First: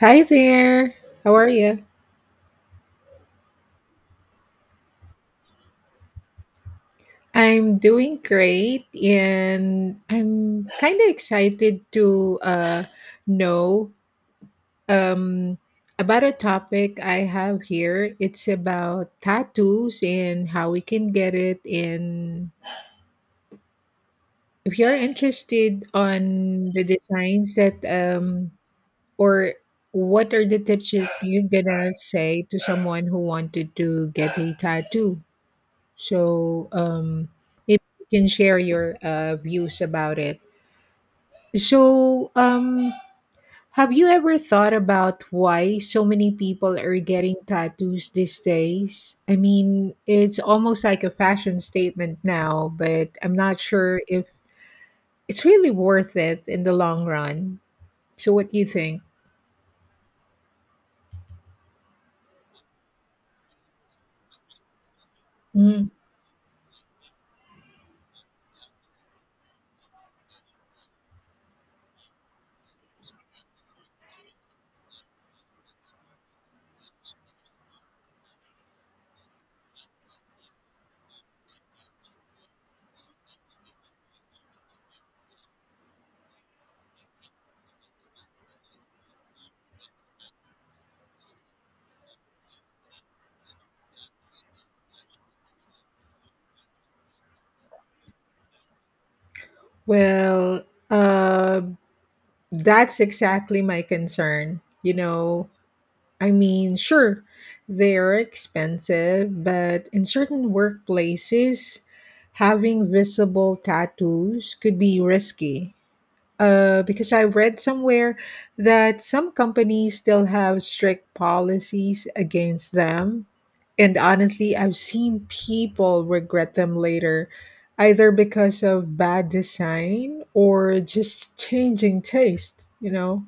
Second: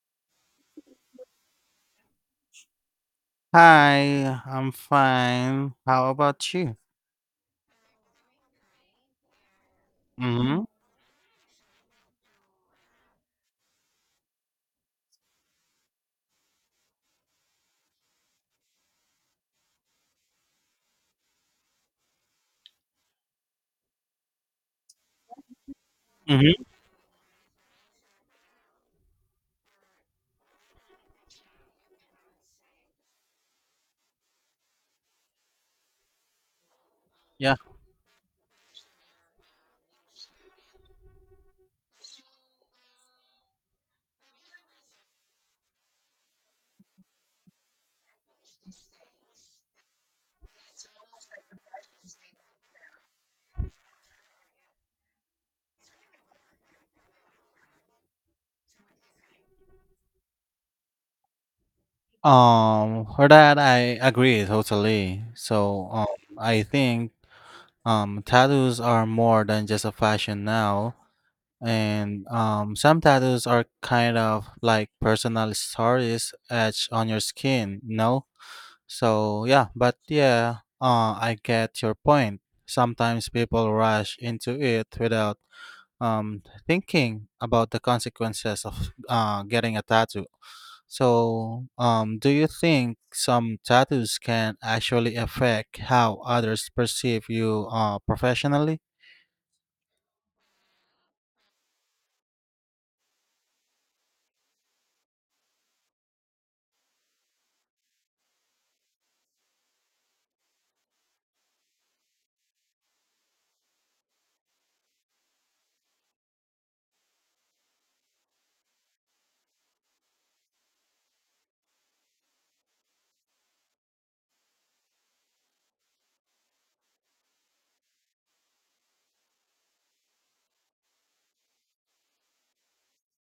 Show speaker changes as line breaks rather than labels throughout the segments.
Hi there. How are you?
Hi, I'm fine. How about you?
I'm doing great and
Mm-hmm.
I'm kind of excited to know um about a topic I have here. It's about tattoos and how we can get it, and if you're interested
Mm-hmm.
on the designs that or what are the tips that you gonna say to someone who wanted to get a tattoo? So, um,
Yeah.
Maybe you can share your views about it. So, um, have you ever thought about why so many people are getting tattoos these days? I mean, it's almost like a fashion statement now, but I'm not sure if it's really worth it in the long run. So, what do you think?
For that I agree totally.
Mm,
I think tattoos are more than just a fashion now, and some tattoos are kind of like personal stories etched on your skin, you know? So yeah, but yeah, I get your point. Sometimes people rush into it without um, thinking about the consequences of getting a tattoo. Do you think some tattoos can actually affect how others perceive you professionally?
well, uh, that's exactly my concern. You know, I mean, sure, they're expensive, but in certain workplaces, having visible tattoos could be risky. Because I read somewhere that some companies still have strict policies against them. And honestly, I've seen people regret them later, either because of bad design or just changing taste, you know?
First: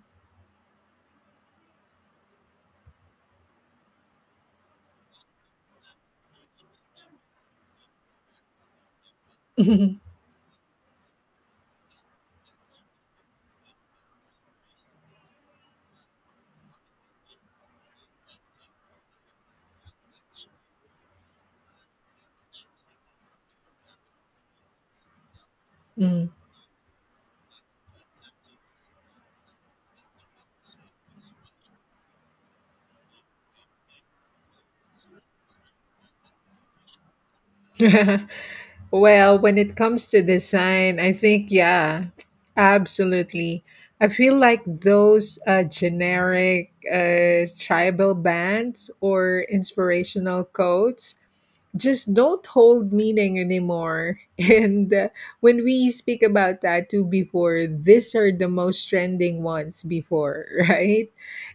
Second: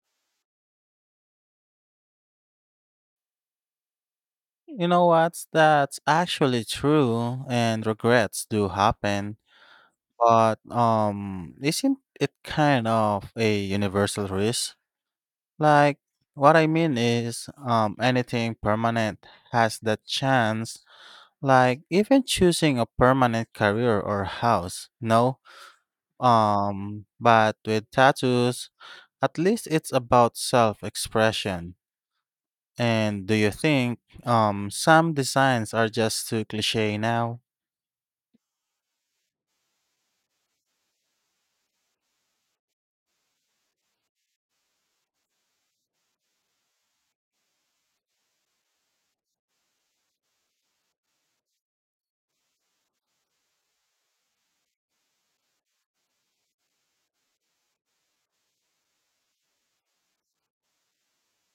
You know what? That's actually true, and regrets do happen. But isn't it kind of a universal risk? Like, what I mean is, anything permanent has that chance. Like even choosing a permanent career or house, no?
Mm.
But with tattoos, at least it's about self-expression. And do you think some designs are just too cliché now?
Well, when it comes to design, I think, yeah, absolutely. I feel like those generic tribal bands or inspirational quotes just don't hold meaning anymore. And when we speak about tattoo before, these are the most trending ones before, right?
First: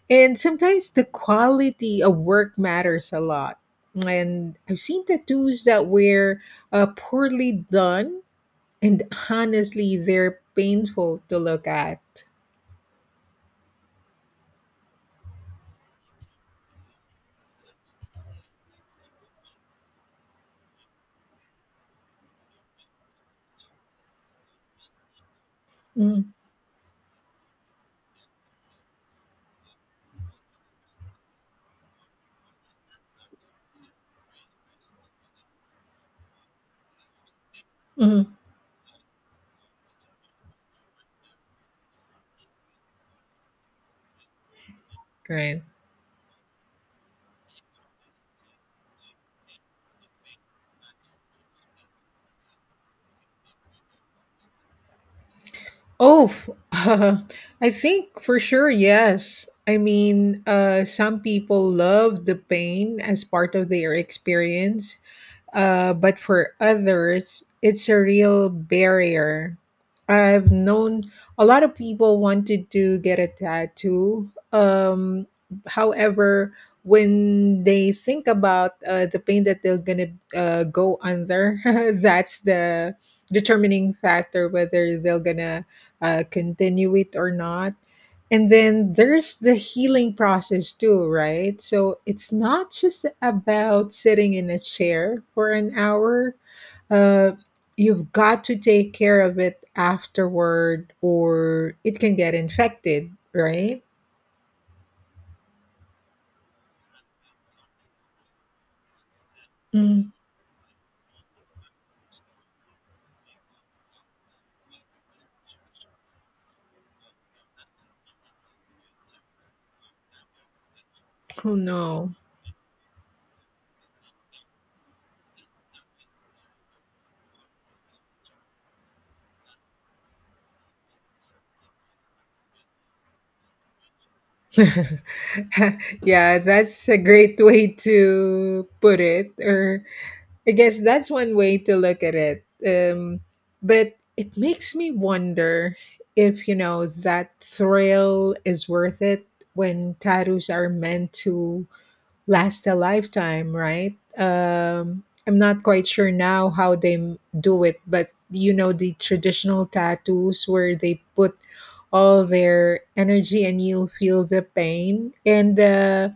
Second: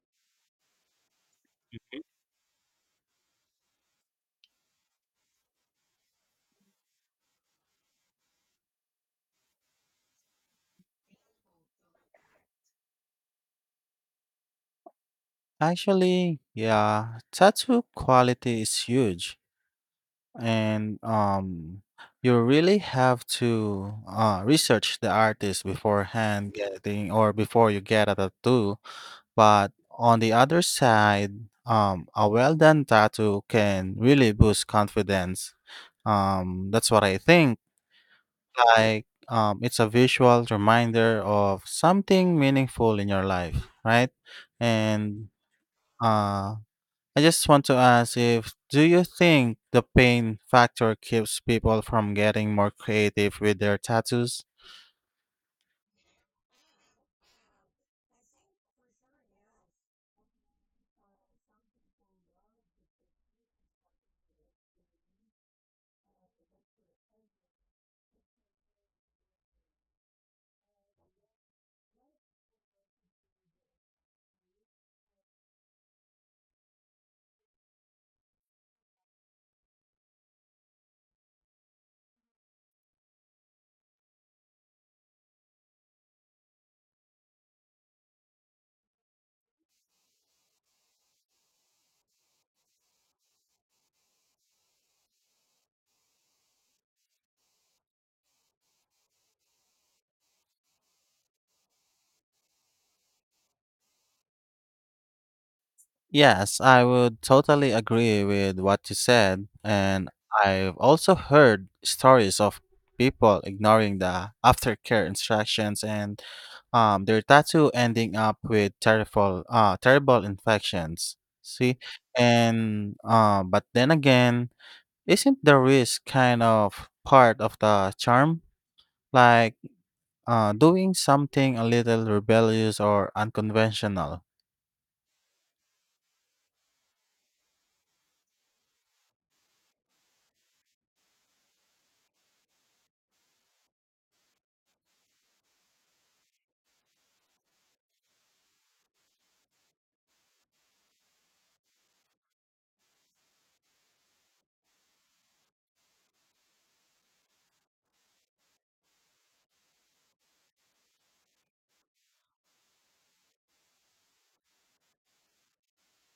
And sometimes the quality of work matters a lot. And I've seen tattoos that were poorly done, and honestly, they're painful to look at.
Actually, yeah, tattoo quality is huge, and you really have to research the artist
Mm,
beforehand getting or before you get a tattoo. But on the other side, a well done tattoo can really boost confidence. That's what I think.
mhm,
Like, it's a visual reminder of something meaningful in your life, right? And
right.
uh, I just want to ask, if do you think the pain factor keeps people from getting more creative with their tattoos?
Oh, f- I think for sure, yes. I mean, some people love the pain as part of their experience, but for others, it's a real barrier. I've known a lot of people wanted to get a tattoo. However, when they think about the pain that they're gonna go under, that's the determining factor whether they're gonna continue it or not. And then there's the healing process too, right? So it's not just about sitting in a chair for an hour. Uh, you've got to take care of it afterward, or it can get infected, right?
Yes, I would totally agree with what you said. And
Mm.
I've also heard stories of people ignoring the aftercare instructions and their tattoo ending up with terrible, terrible infections.
Oh
See?
no.
And, but then again, isn't the risk kind of part of the charm? Like doing something a little rebellious or unconventional?
Yeah, that's a great way to put it. Or I guess that's one way to look at it. But it makes me wonder if, you know, that thrill is worth it when tattoos are meant to last a lifetime, right? I'm not quite sure now how they do it, but you know, the traditional tattoos where they put all their energy and you'll feel the pain. And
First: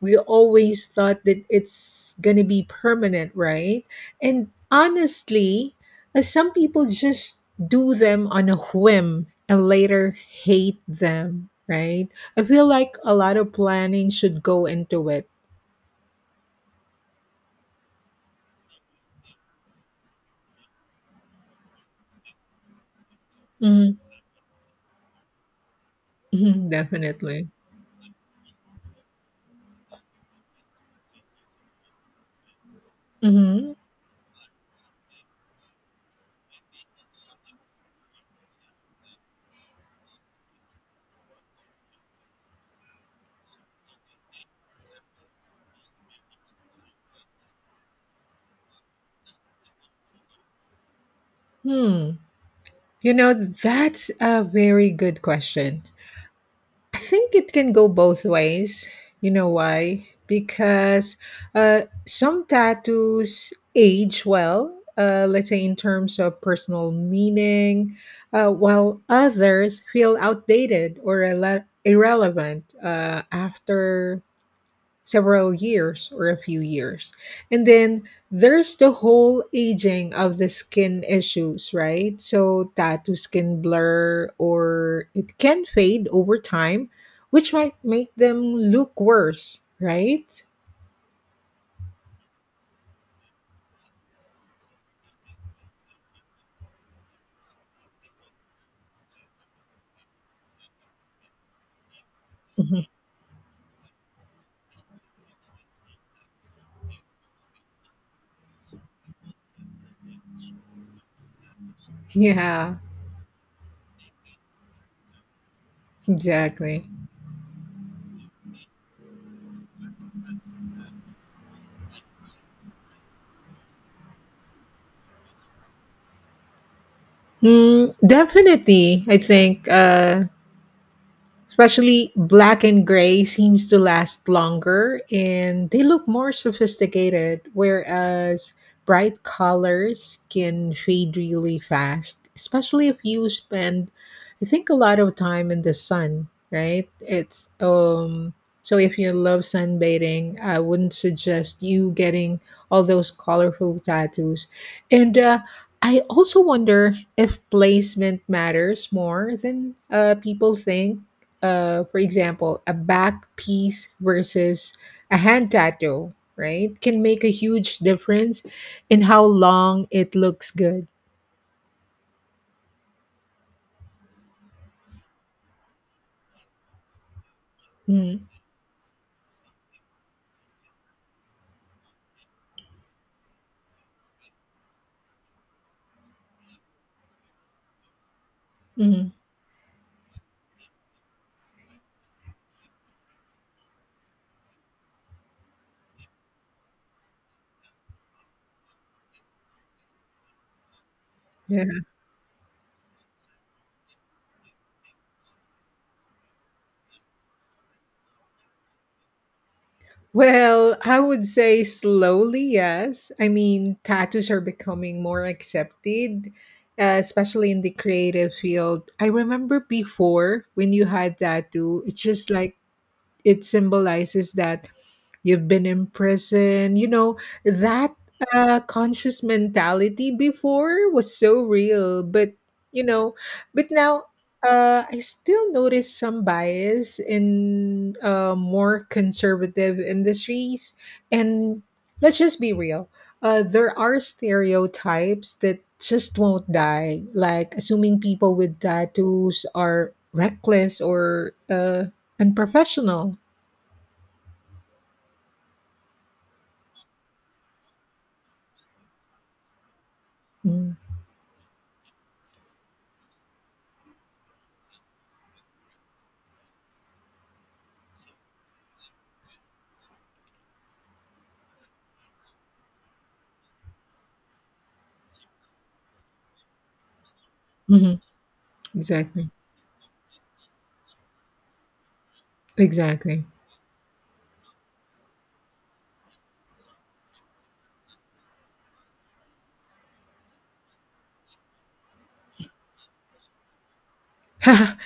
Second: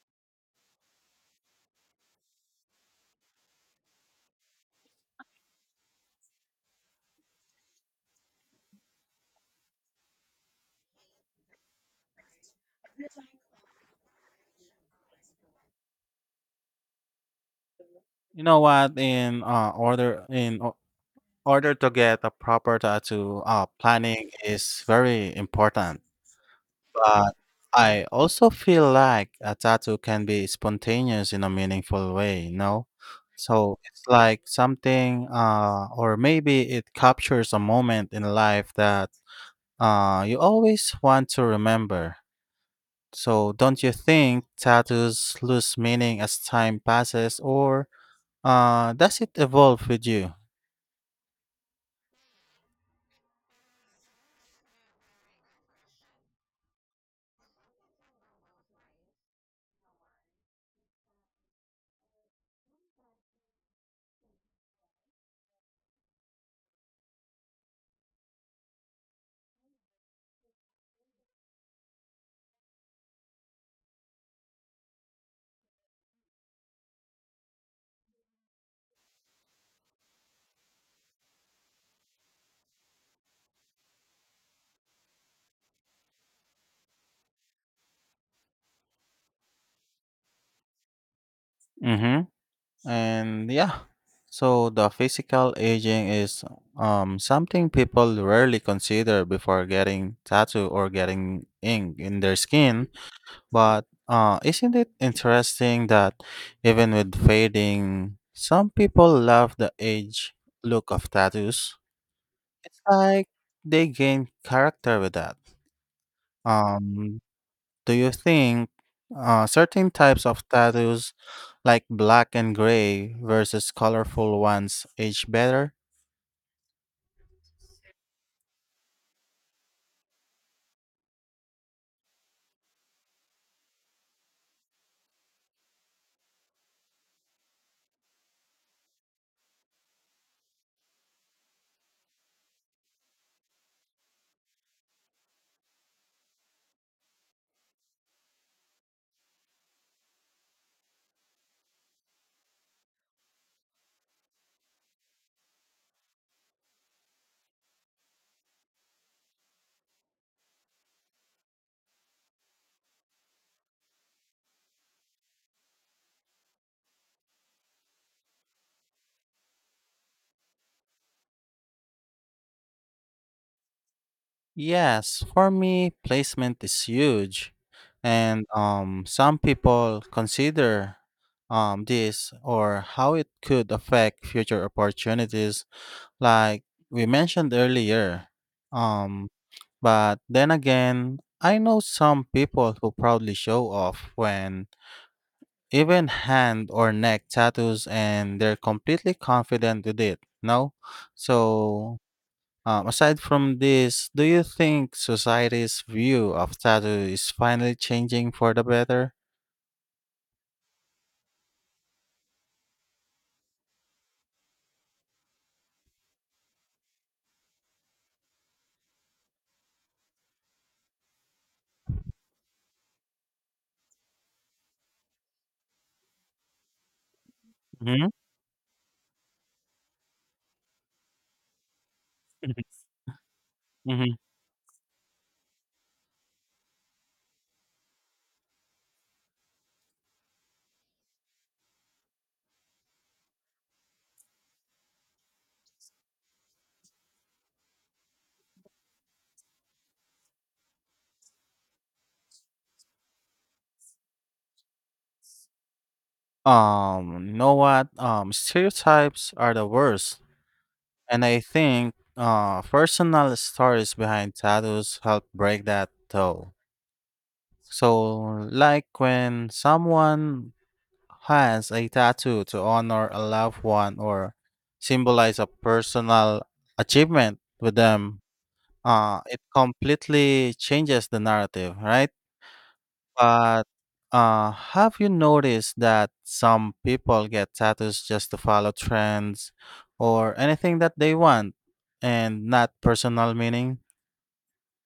we always thought that it's going to be permanent, right? And honestly, some people just do them on a whim and later hate them, right? I feel like a lot of planning should go into it.
You know what? In order to get a proper tattoo,
Mhm,
planning is very important.
mhm,
But
definitely.
I also feel like a tattoo can be spontaneous in a meaningful way. You know,
Mhm,
so it's like something, or maybe it captures a moment in life that you always want to remember. So don't you think tattoos lose meaning as time passes, or does it evolve with you?
hmm. You know, that's a very good question. I think it can go both ways. You know why? Because uh, some tattoos age well, let's say in terms of personal meaning, while others feel outdated or irrelevant after several years or a few years. And then there's the whole aging of the skin issues, right? So tattoos can blur or it can fade over time, which might make them look worse, right?
Mm-hmm. And yeah, so the physical aging is something people rarely consider before getting tattoo or getting ink in their
Mhm.
skin. But isn't it interesting that even with fading, some people love the age look of tattoos?
Yeah,
Like they gain character with that.
exactly.
Um, Do you think certain types of tattoos, like black and gray versus colorful ones, age better?
Mm, definitely, I think. Especially black and gray seems to last longer and they look more sophisticated, whereas bright colors can fade really fast, especially if you spend I think a lot of time in the sun, right? it's So if you love sunbathing, I wouldn't suggest you getting all those colorful tattoos. And I also wonder if placement matters more than people think, for example, a back piece versus a hand tattoo, right, can make a huge difference in how long it looks good.
Yes, for me, placement is huge.
Mm,
And some people consider this, or how it could affect future opportunities, like we mentioned earlier.
mm,
Um, but then again, I know some people who proudly show off when. Even hand or neck tattoos, and they're completely confident with it. No?
yeah.
So, aside from this, do you think society's view of tattoo is finally changing for the better?
Well, I would say slowly, yes. I mean, tattoos are becoming more accepted, especially in the creative field. I remember before when you had tattoo, it's just like it symbolizes that you've been in prison. You know, that
hmm
conscious mentality before was so real, but you know, but now
hmm
I still notice some bias in more conservative industries. And let's just be real, there are stereotypes that just won't die, like assuming people with tattoos are reckless or unprofessional.
You know what? Stereotypes are the worst,
Mm,
and I think personal stories behind tattoos help break that though. So, like when someone has a tattoo to honor a loved one or symbolize a personal achievement with
mhm,
them,
exactly.
it completely changes the narrative, right?
Exactly.
But have you noticed that some people get tattoos just to follow trends or anything that they want and not personal meaning?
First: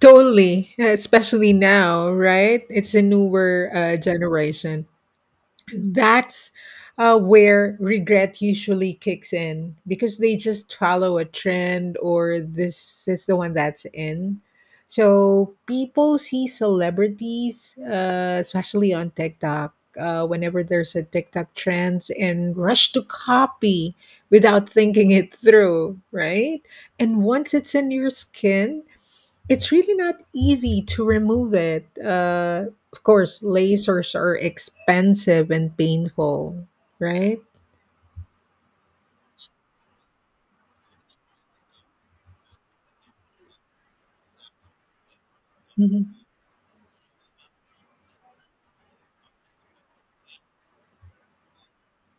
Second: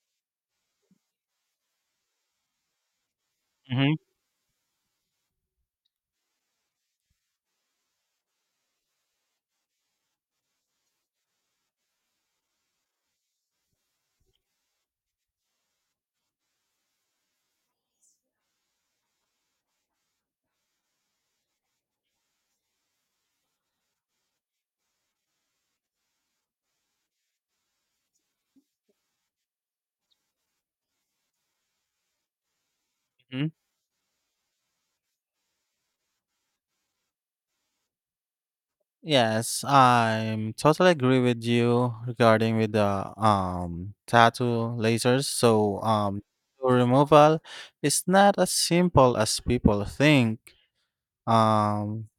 Totally, especially now, right? It's a newer
hmm
generation. That's where regret usually kicks in because they just follow a trend or this is the one that's in. So people see celebrities, especially on TikTok, whenever there's a TikTok trends and rush to copy without thinking it through, right? And once it's in your skin, it's really not easy to remove it. Of course, lasers are expensive and painful, right?
Yes, I'm totally agree with you regarding with the tattoo lasers. So
Hmm.
tattoo removal is not as simple as people think. Um,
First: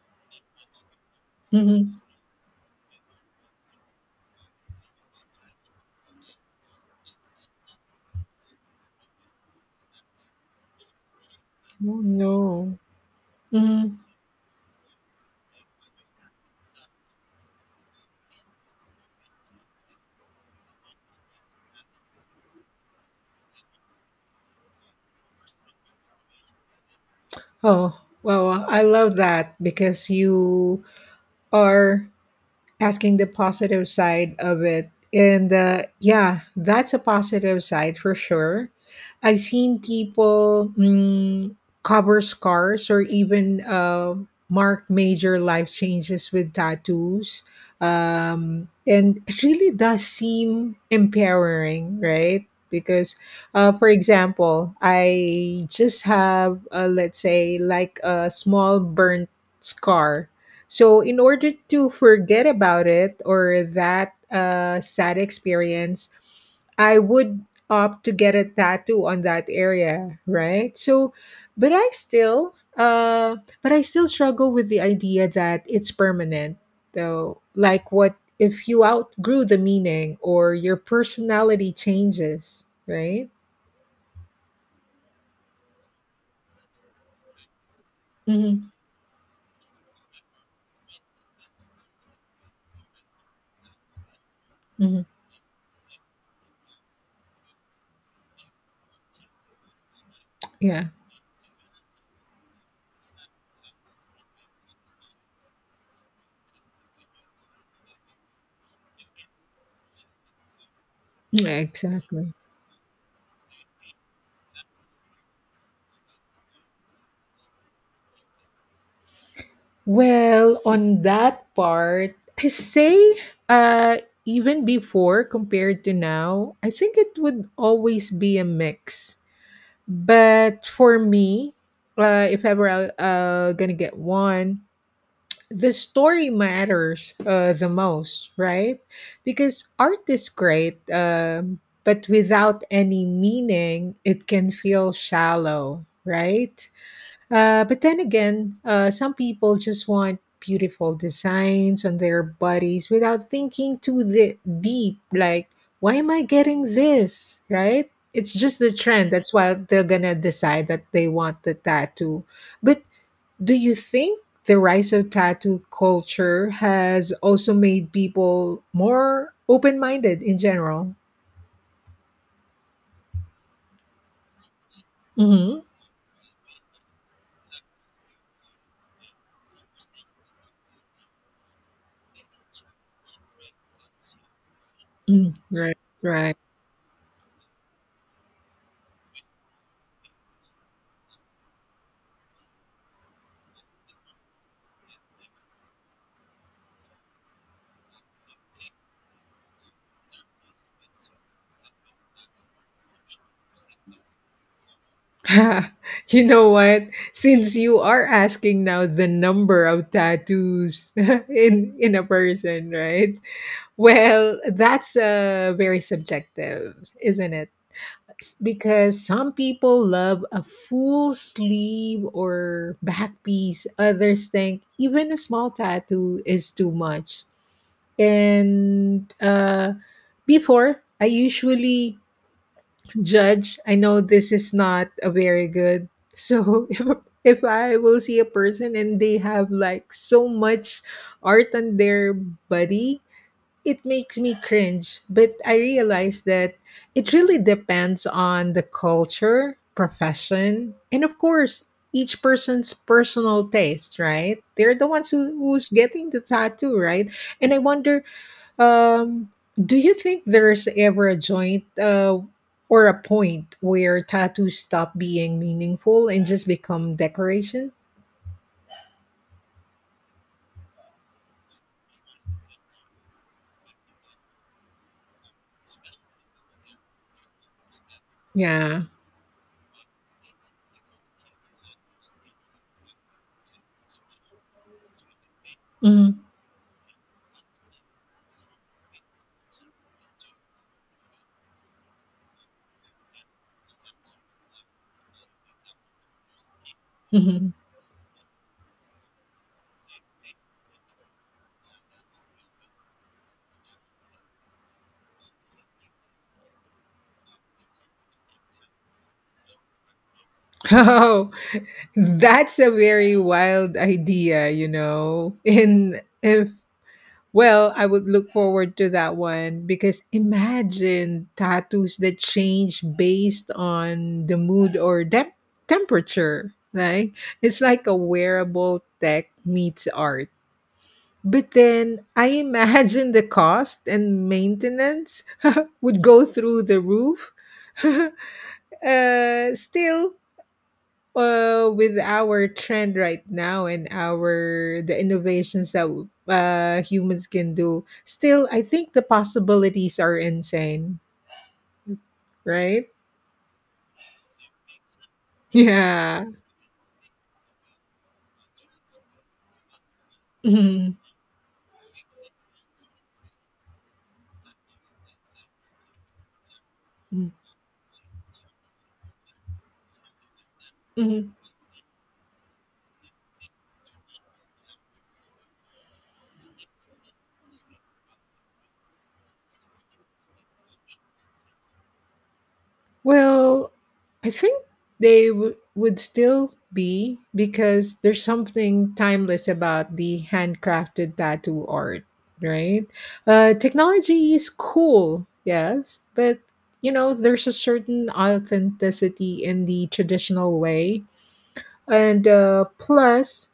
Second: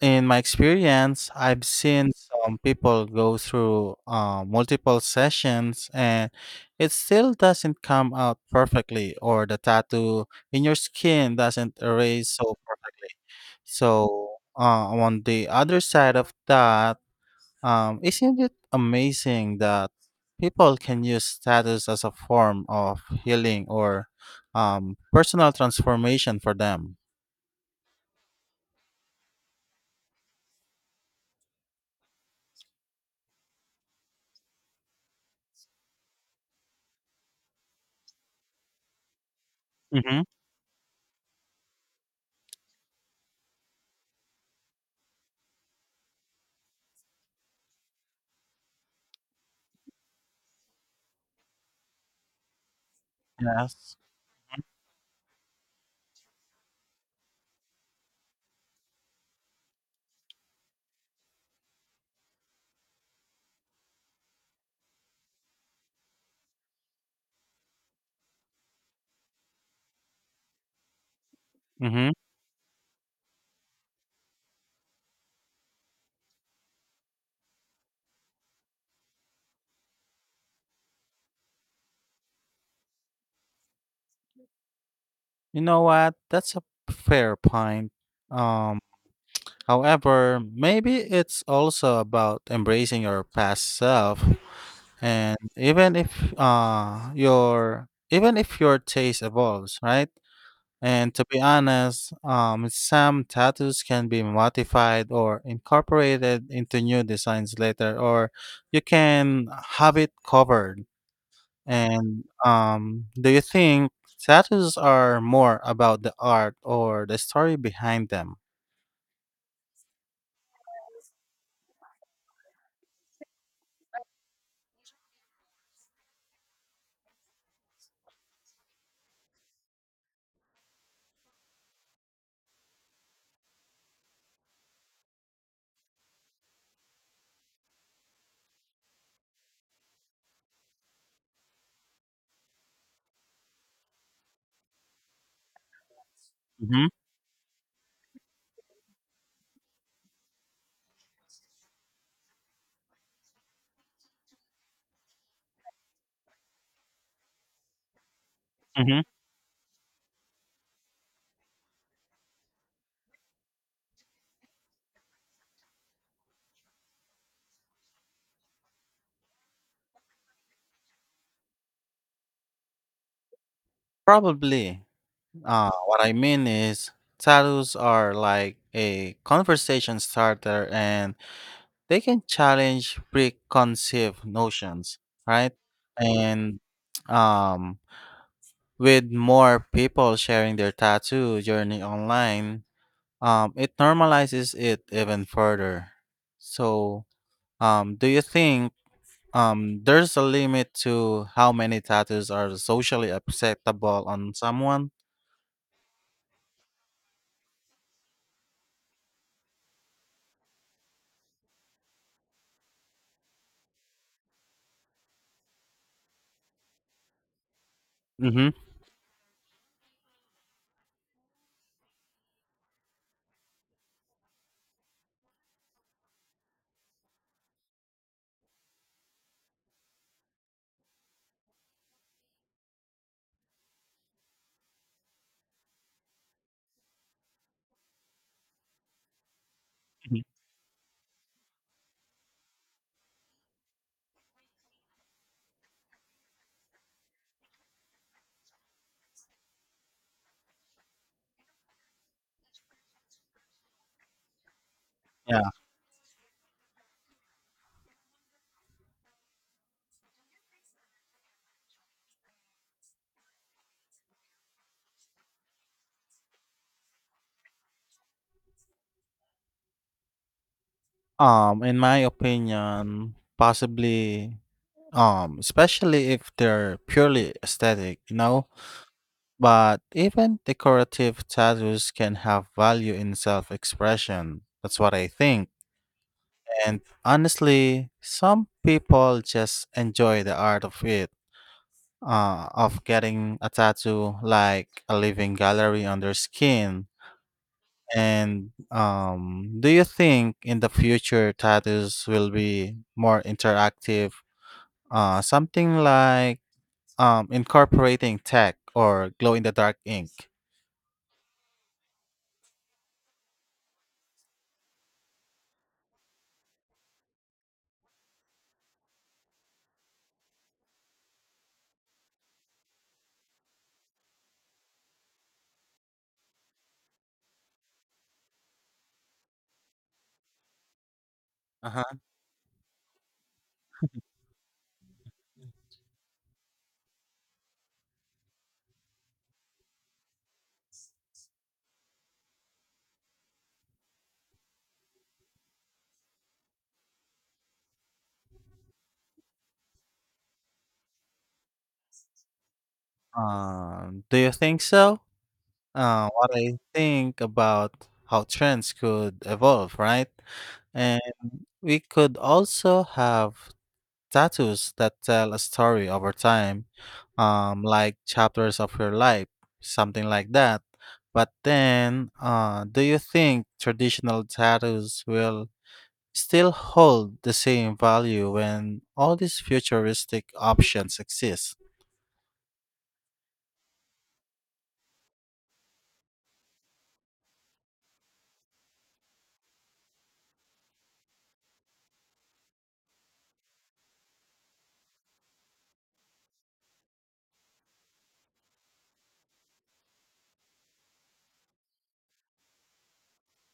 in my experience, I've
Hmm.
seen some people go through multiple sessions and it still doesn't come out perfectly, or the tattoo in your skin doesn't
Oh,
erase
no.
so perfectly.
Hmm.
So uh, on the other side of that, isn't it amazing that people can use status as a form of healing or personal transformation for them?
Oh, well, I love that because you are asking the positive side of it. And yeah, that's a positive side for sure. I've seen
hmm
people mm, cover scars or even mark major life changes with tattoos. And it really does seem empowering, right? Because, for
Yes.
example, I just have, let's say, like a small burnt scar, so in order to forget about it or that sad experience, I would opt to get a tattoo on that area, right? So, but I
Mm-hmm.
still, uh, but I still struggle with the idea that it's permanent, though. Like, what if you outgrew the meaning or your personality changes, right?
You know what? That's a fair point.
Mm-hmm.
Um, however, maybe it's also about embracing your past self,
Mm-hmm.
and even if your taste evolves, right?
Yeah.
And to be honest, some tattoos can be modified or incorporated into new designs later, or you can have it covered.
Yeah.
And
Exactly.
do you think tattoos are more about the art or the story behind them?
Well, on that part, I say, uh, even before compared to now, I think it would always be a mix. But for me, if ever I gonna get one, the story matters the most, right? Because art is great, but without any meaning, it can feel shallow, right?
hmm
But then again, some people just want beautiful designs on their bodies without thinking too the deep. Like, why am I getting this? Right? It's just the
hmm
trend. That's why they're gonna decide that they want the tattoo. But do you think the rise of tattoo culture has also made people more open-minded in general?
Probably.
Mm-hmm.
What I mean is, tattoos are like a conversation starter and they can challenge preconceived notions,
Mm-hmm.
right?
Right. Right.
And um, with more people sharing their tattoo journey online, it normalizes it even further. So, do you think there's a limit to how many tattoos are socially acceptable on someone?
You know what? Since you are asking now the number of tattoos in a person, right? Well, that's very subjective, isn't it? S-
Mm-hmm.
Because some people love a full sleeve or back piece. Others think even a small tattoo is too much. And before, I usually judge. I know this is not a very good. So if I will see a person and they have like so much art on their body, it makes me cringe. But I realize that it really depends on the culture, profession, and of course each person's personal taste, right? They're the ones who,
Yeah.
who's getting the tattoo, right? And I wonder, um, do you think there's ever a joint or a point where tattoos stop being meaningful and just become decoration?
In my opinion, possibly especially if they're purely aesthetic, you know.
Yeah.
But even decorative tattoos can have value in self expression. That's what I think.
Mhm.
And honestly, some people just enjoy the art of it, of getting a tattoo like a living gallery on their skin.
Mhm.
And do you think in the future tattoos will be more interactive? Something like incorporating tech or glow in the dark ink?
Oh, that's a very wild idea, you know. And if— well, I would look forward to that one because imagine tattoos that change based on the mood or temperature. Like, it's like a wearable tech meets art. But
Uh-huh.
then I imagine the cost and maintenance would go through the roof. Still, with our trend right now and our the innovations that humans can do still, I think the possibilities are insane, right?
Do you think so?
Yeah.
What I think about how trends could evolve, right?
Mhm.
And we could also have tattoos that tell a story over time, like chapters of your life, something like that. But
Mhm.
then, do you think traditional tattoos will still hold the same value when all these futuristic options exist?
Well, I think they would still be because there's something timeless about the handcrafted tattoo art, right? Technology is cool, yes, but you know, there's a certain authenticity in the traditional way. And plus,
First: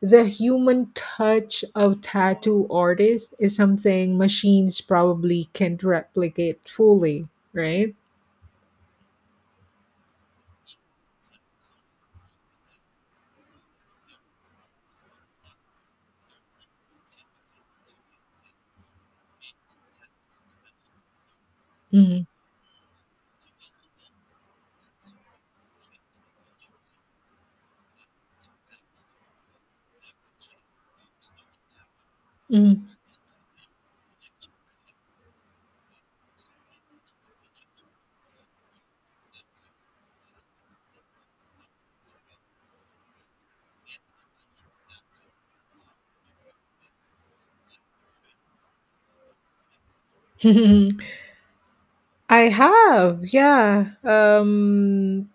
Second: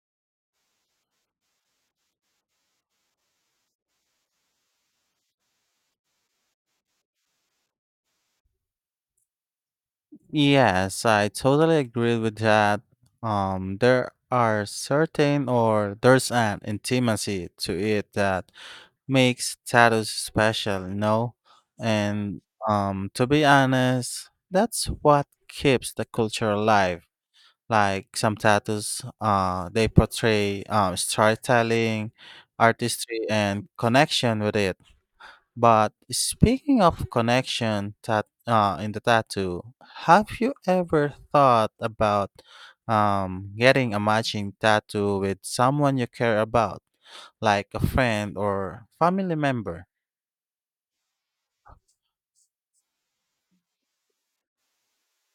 the human touch of tattoo artists is something machines probably can't replicate fully, right?
Yes, I totally agree with that. There are certain, or there's an intimacy to it that makes tattoos special, you know?
Mhm.
And to be honest, that's what keeps the culture alive. Like some tattoos, they portray storytelling,
Mhm.
artistry, and connection with it. But speaking of connection in the tattoo, have you ever thought about getting a matching tattoo with someone you care about, like a friend or family member?
I have, yeah.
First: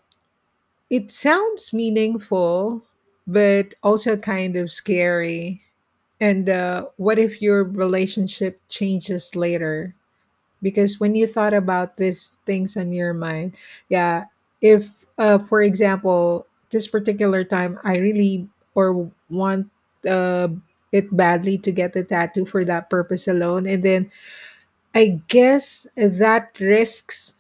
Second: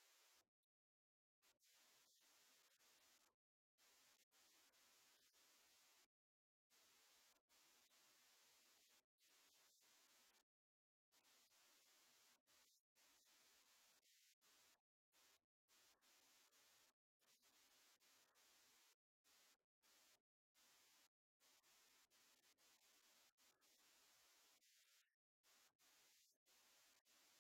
It sounds meaningful, but also kind of scary. And what if your relationship changes later? Because when you thought about these things on your mind, yeah, if, for example, this particular time I really or want uh, it badly to get the tattoo for that purpose alone, and then I guess that risks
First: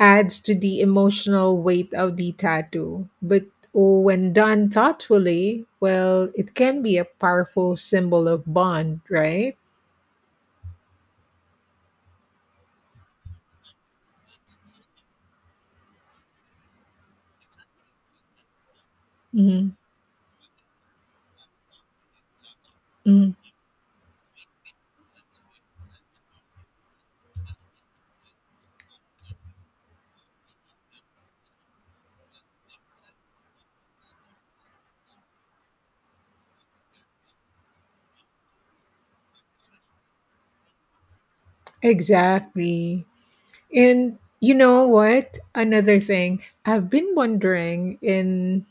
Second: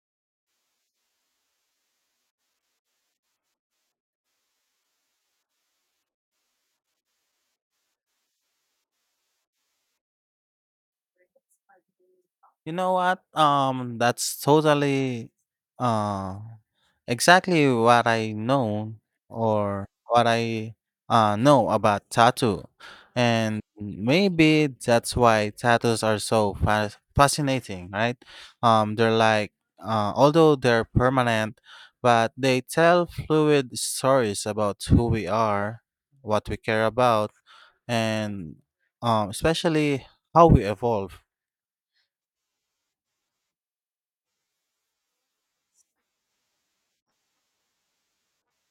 adds to the emotional weight of the tattoo. But oh, when done thoughtfully, well, it can be a powerful symbol of bond, right?
You know what? That's totally uh, exactly what I know
Hmm.
or what I know about tattoo.
Mm,
And maybe that's why tattoos are so fascinating, right? They're like, although they're permanent, but they tell fluid stories about who we are, what we care about, and especially how we evolve.
exactly. And you know what? Another thing I've been wondering in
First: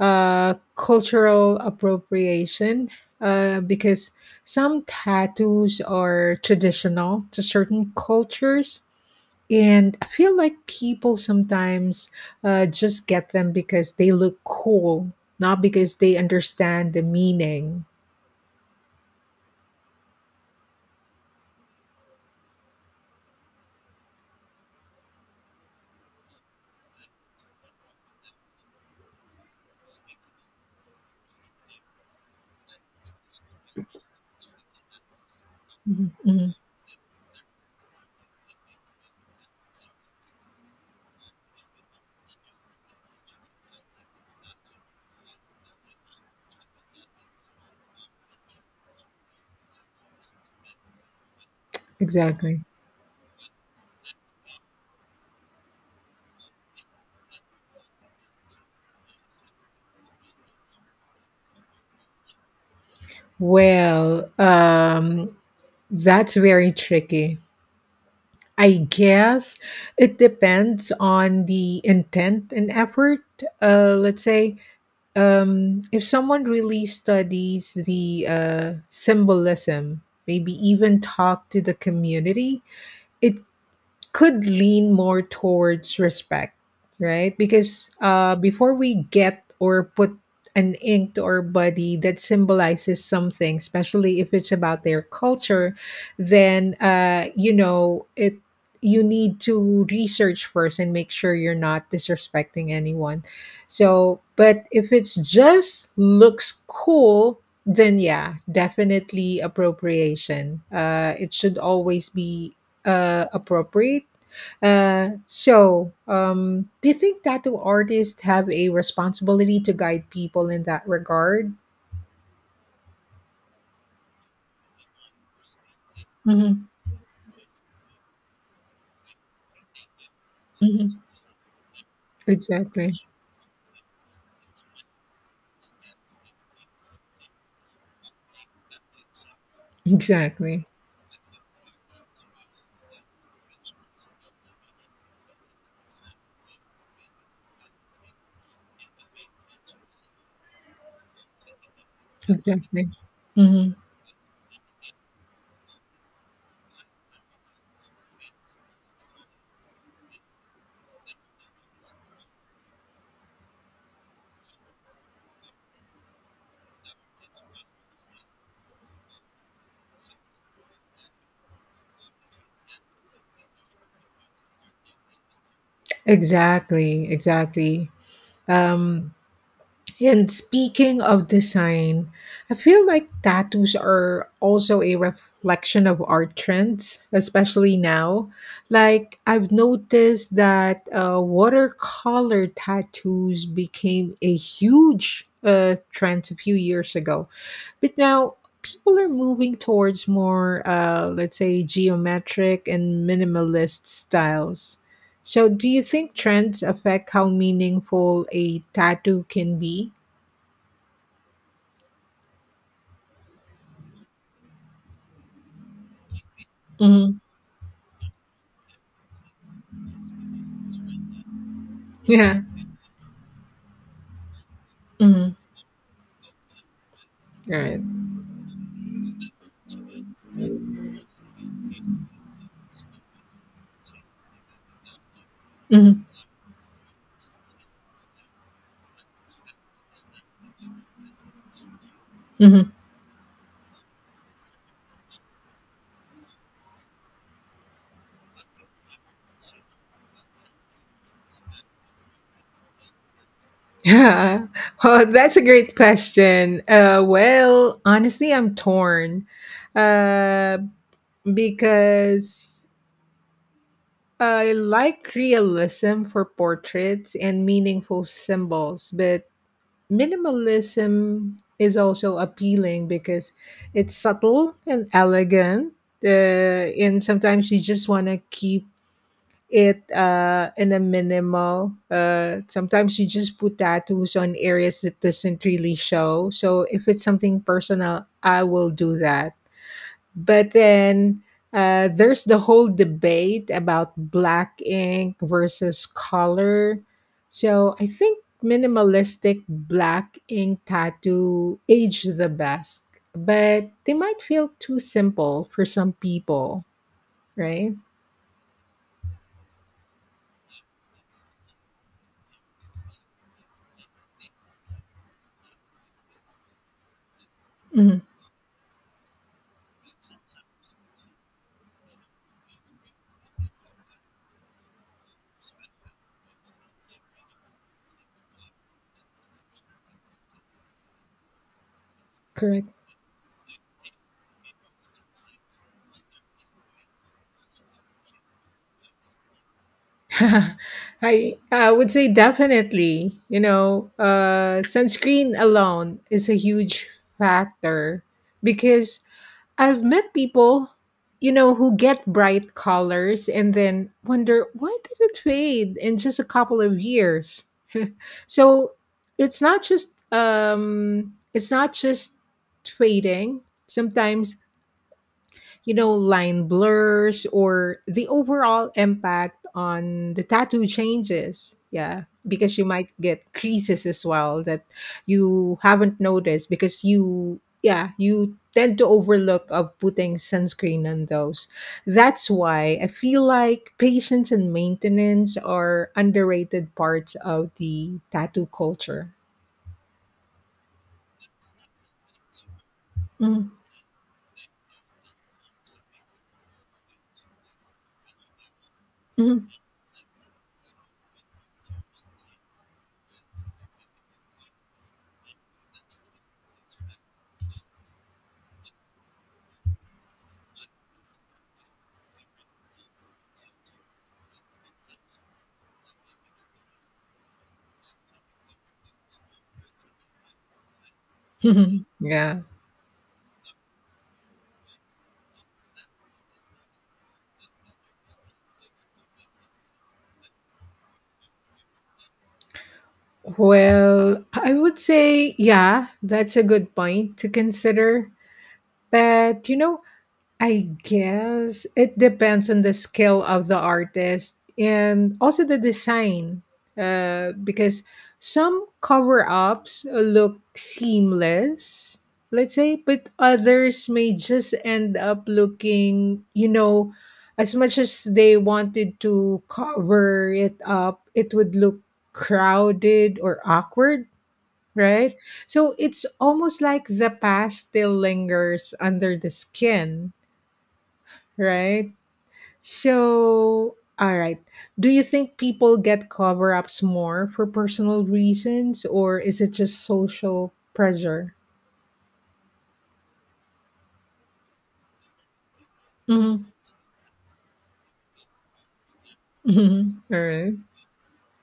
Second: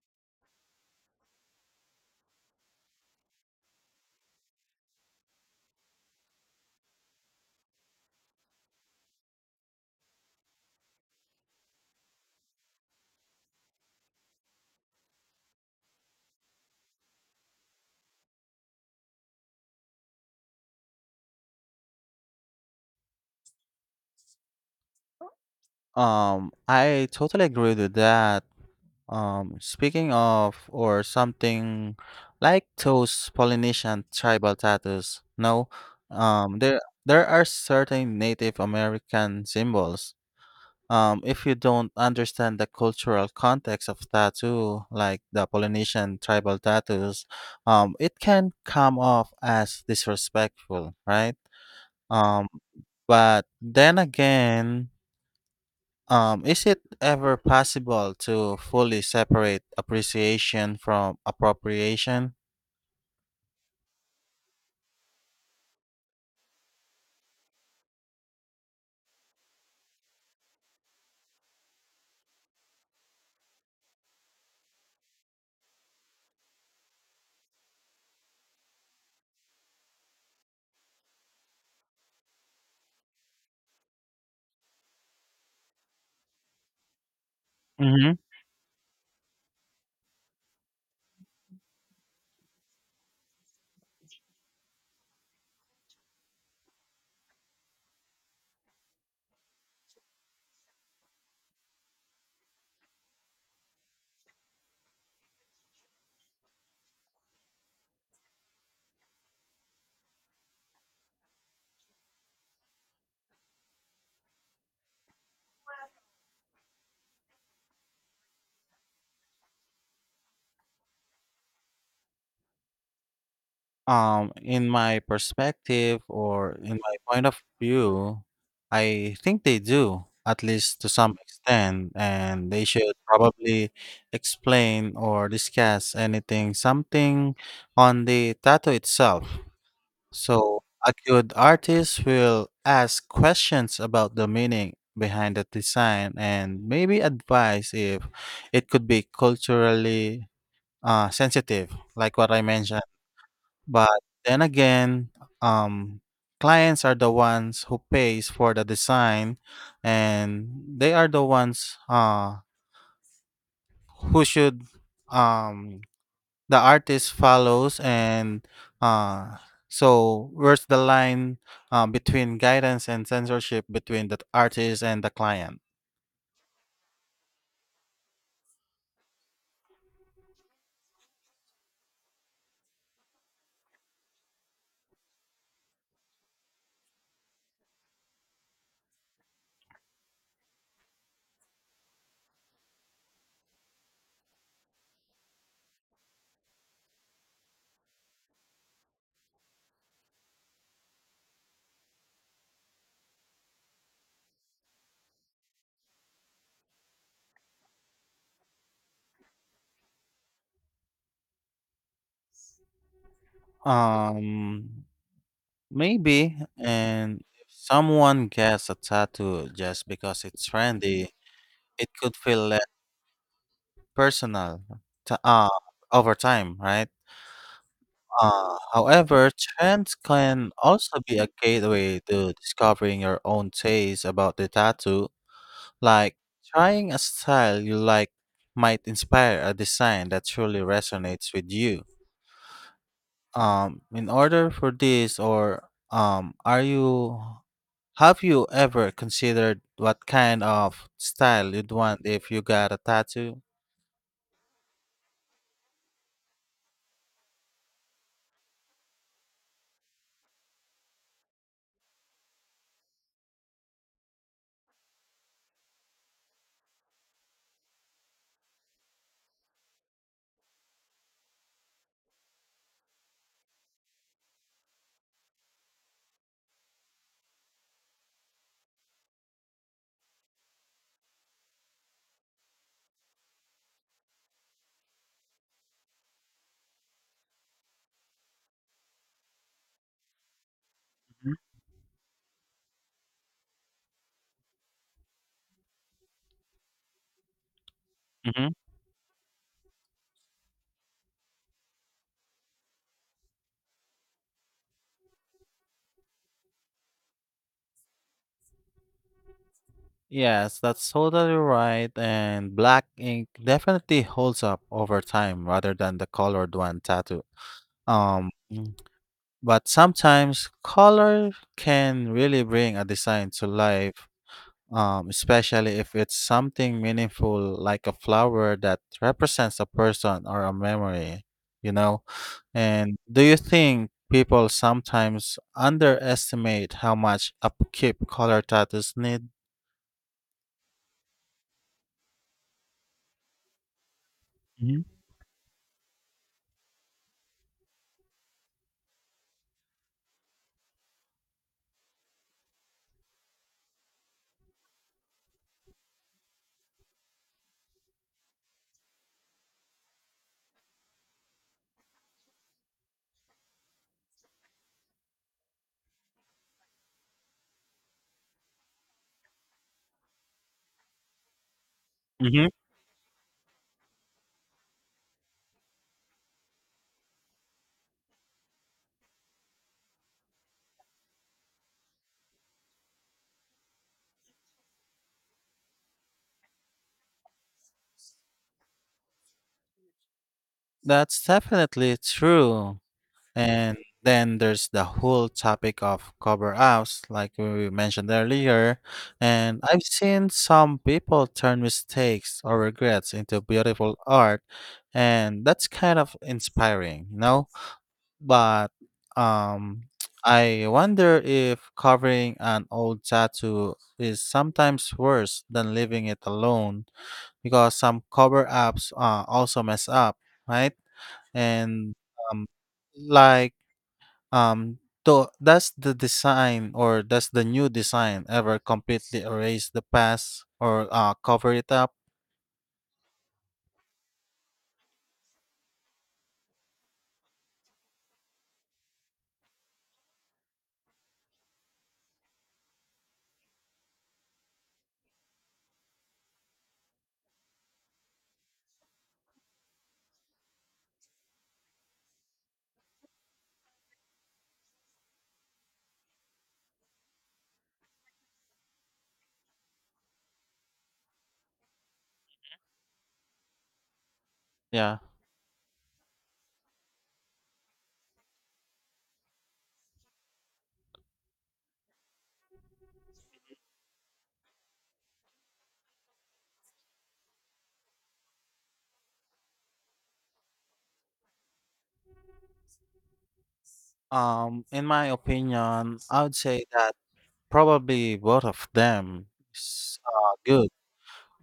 cultural appropriation because some tattoos are traditional to certain cultures. And I feel like people sometimes just get them because they look cool, not because they understand the meaning.
I totally agree with that. Speaking of, or something like those Polynesian tribal tattoos, no,
Mhm, mhm,
there are certain Native American symbols. If you don't understand the cultural context of tattoo, like the Polynesian tribal tattoos, it can come off as disrespectful, right? Um,
exactly.
but then again, is it ever possible to fully separate appreciation from appropriation?
Well, that's very tricky. I guess it depends on the intent and effort. Let's say if someone really studies the symbolism, maybe even talk to the community, it could lean more towards respect, right? Because
hmm
before we get or put an ink to our body that symbolizes something, especially if it's about their culture, then you know it. You need to research first and make sure you're not disrespecting anyone. So, but if it's just looks cool, then yeah, definitely appropriation. It should always be appropriate. Do you think tattoo artists have a responsibility to guide people in that regard?
In my perspective, or
Hmm.
in my point of view, I think they do, at least to
Hmm.
some extent, and they should
Exactly.
probably explain or discuss anything, something on the tattoo itself. So,
Exactly.
a good artist will ask questions about the meaning behind the design and maybe advise if it could be culturally sensitive, like what I mentioned.
Exactly. Hmm.
But then again, um, clients are the ones who pays for the design, and they are the ones who should, um, the artist follows, and uh so where's the line between guidance and censorship between the artist and the client?
Exactly. Exactly. Um, And speaking of design, I feel like tattoos are also a reflection of art trends, especially now. Like, I've noticed that watercolor tattoos became a huge trend a few years ago. But now, people are moving towards more, let's say, geometric and minimalist styles. So, do you think trends affect how meaningful a tattoo can be?
um Maybe,
Mhm.
and if someone gets a tattoo just because it's trendy, it could
Yeah.
feel less personal to,
Mhm.
over time, right?
Right.
Uh, however, trends can also be a gateway to discovering your own taste about the tattoo.
Mhm.
Like, trying a style you like might inspire a design that truly resonates with you.
Mhm.
In order for this, or are you have you ever considered what kind of style you'd want if you got a tattoo?
Yeah. Well, that's a great question. Well, honestly, I'm torn, uh, because I like realism for portraits and meaningful symbols, but minimalism is also appealing because it's subtle and elegant. Uh, and sometimes you just want to keep it in a minimal. Sometimes you just put tattoos on areas that doesn't really show. So if it's something personal, I will do that. But then, there's the whole debate about black ink versus color. So I think
Mm-hmm.
minimalistic black ink tattoo age the best, but they might feel too simple for some people, right?
Yes, that's totally right. And black ink definitely holds up over time rather than the colored one tattoo.
Mhm.
Um, But sometimes color can really bring a design to life, especially if it's something meaningful like a flower that represents a person or a memory, you know?
Correct.
And do you think people sometimes underestimate how much upkeep color tattoos need?
I would say definitely. You know, sunscreen alone is a huge factor because I've met people, you know, who get bright colors and then wonder why did it fade in just a couple of years. So it's not just fading. Sometimes, you know, line blurs or the overall impact on the tattoo changes. Yeah,
Mm-hmm.
because you might get creases as well that you haven't noticed because you, yeah, you tend to overlook of putting sunscreen on those. That's why I feel like patience and maintenance are underrated parts of the tattoo culture.
That's definitely true.
Mhm.
And then there's the whole topic of cover ups, like we mentioned earlier.
Mhm.
And I've seen some people turn mistakes or regrets into beautiful art, and that's kind of inspiring, you know? But um, I wonder if covering an old tattoo is sometimes worse than leaving it alone, because some cover ups also mess up, right? And
Yeah.
um, like, um, does the design, or does the new design ever completely erase the past, or cover it up?
Well, I would say, yeah, that's a good point to consider. But, I guess it depends on the skill of the artist and also the design. Because some cover ups look seamless, let's say, but others may just end up looking, as much as they wanted to cover it up, it would look crowded or awkward,
Yeah.
right? So it's almost like the past still lingers under the skin. Right? So, all right. Do you think people get cover ups more for personal reasons or is it just social pressure?
In my opinion, I would
Mhm.
say that probably both of them is
Mhm. All right.
good.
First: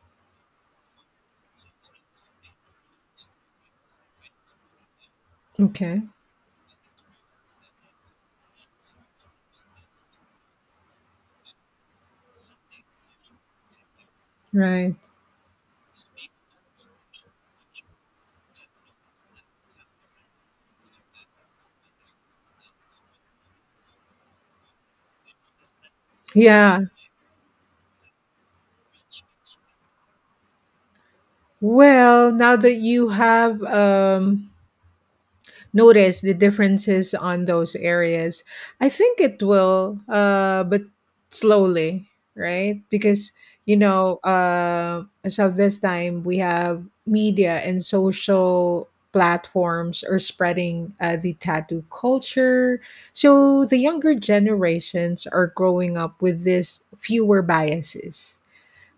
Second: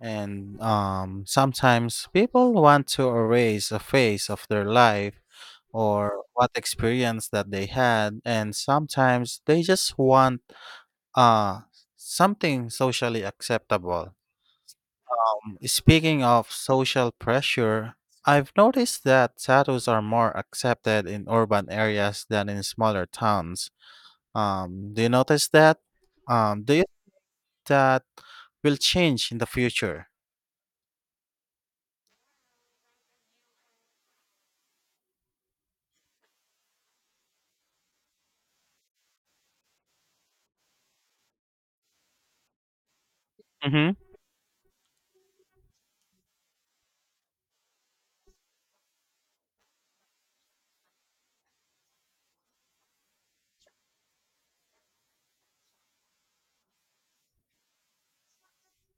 And sometimes people want to erase a phase of their life
Okay.
or what experience that they had, and sometimes they just want uh, something socially acceptable.
Right.
Speaking of social pressure, I've noticed that tattoos are more accepted in urban areas than in smaller towns. Do you notice that? Do
Yeah.
you think that will change in the future?
Well, now that you have notice the differences on those areas, I think it will, but slowly, right? Because you
hmm
know uh so this time we have media and social platforms are spreading the tattoo culture, so the younger generations are growing up with this fewer biases,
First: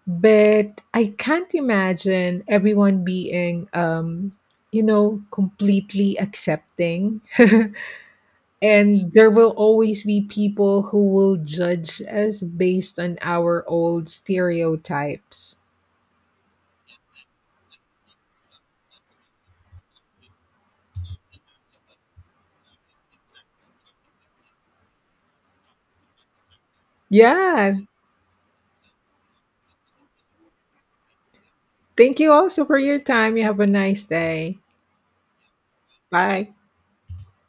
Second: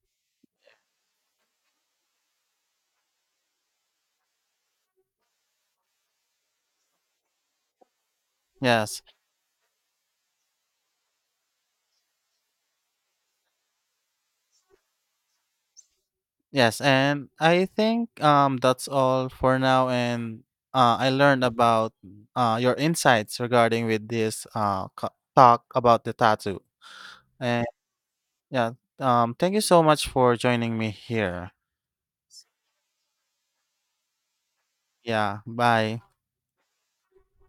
but I can't imagine everyone being, you know, completely accepting.
Yes,
And there will always be people who will judge us based on our old stereotypes.
yes, and I think that's all for now. And I learned about your insights regarding with this talk about the tattoo. And
Yeah.
yeah, thank you so much for joining me here.
Thank you also for your time. You have a nice day.
Yeah, bye.
Bye.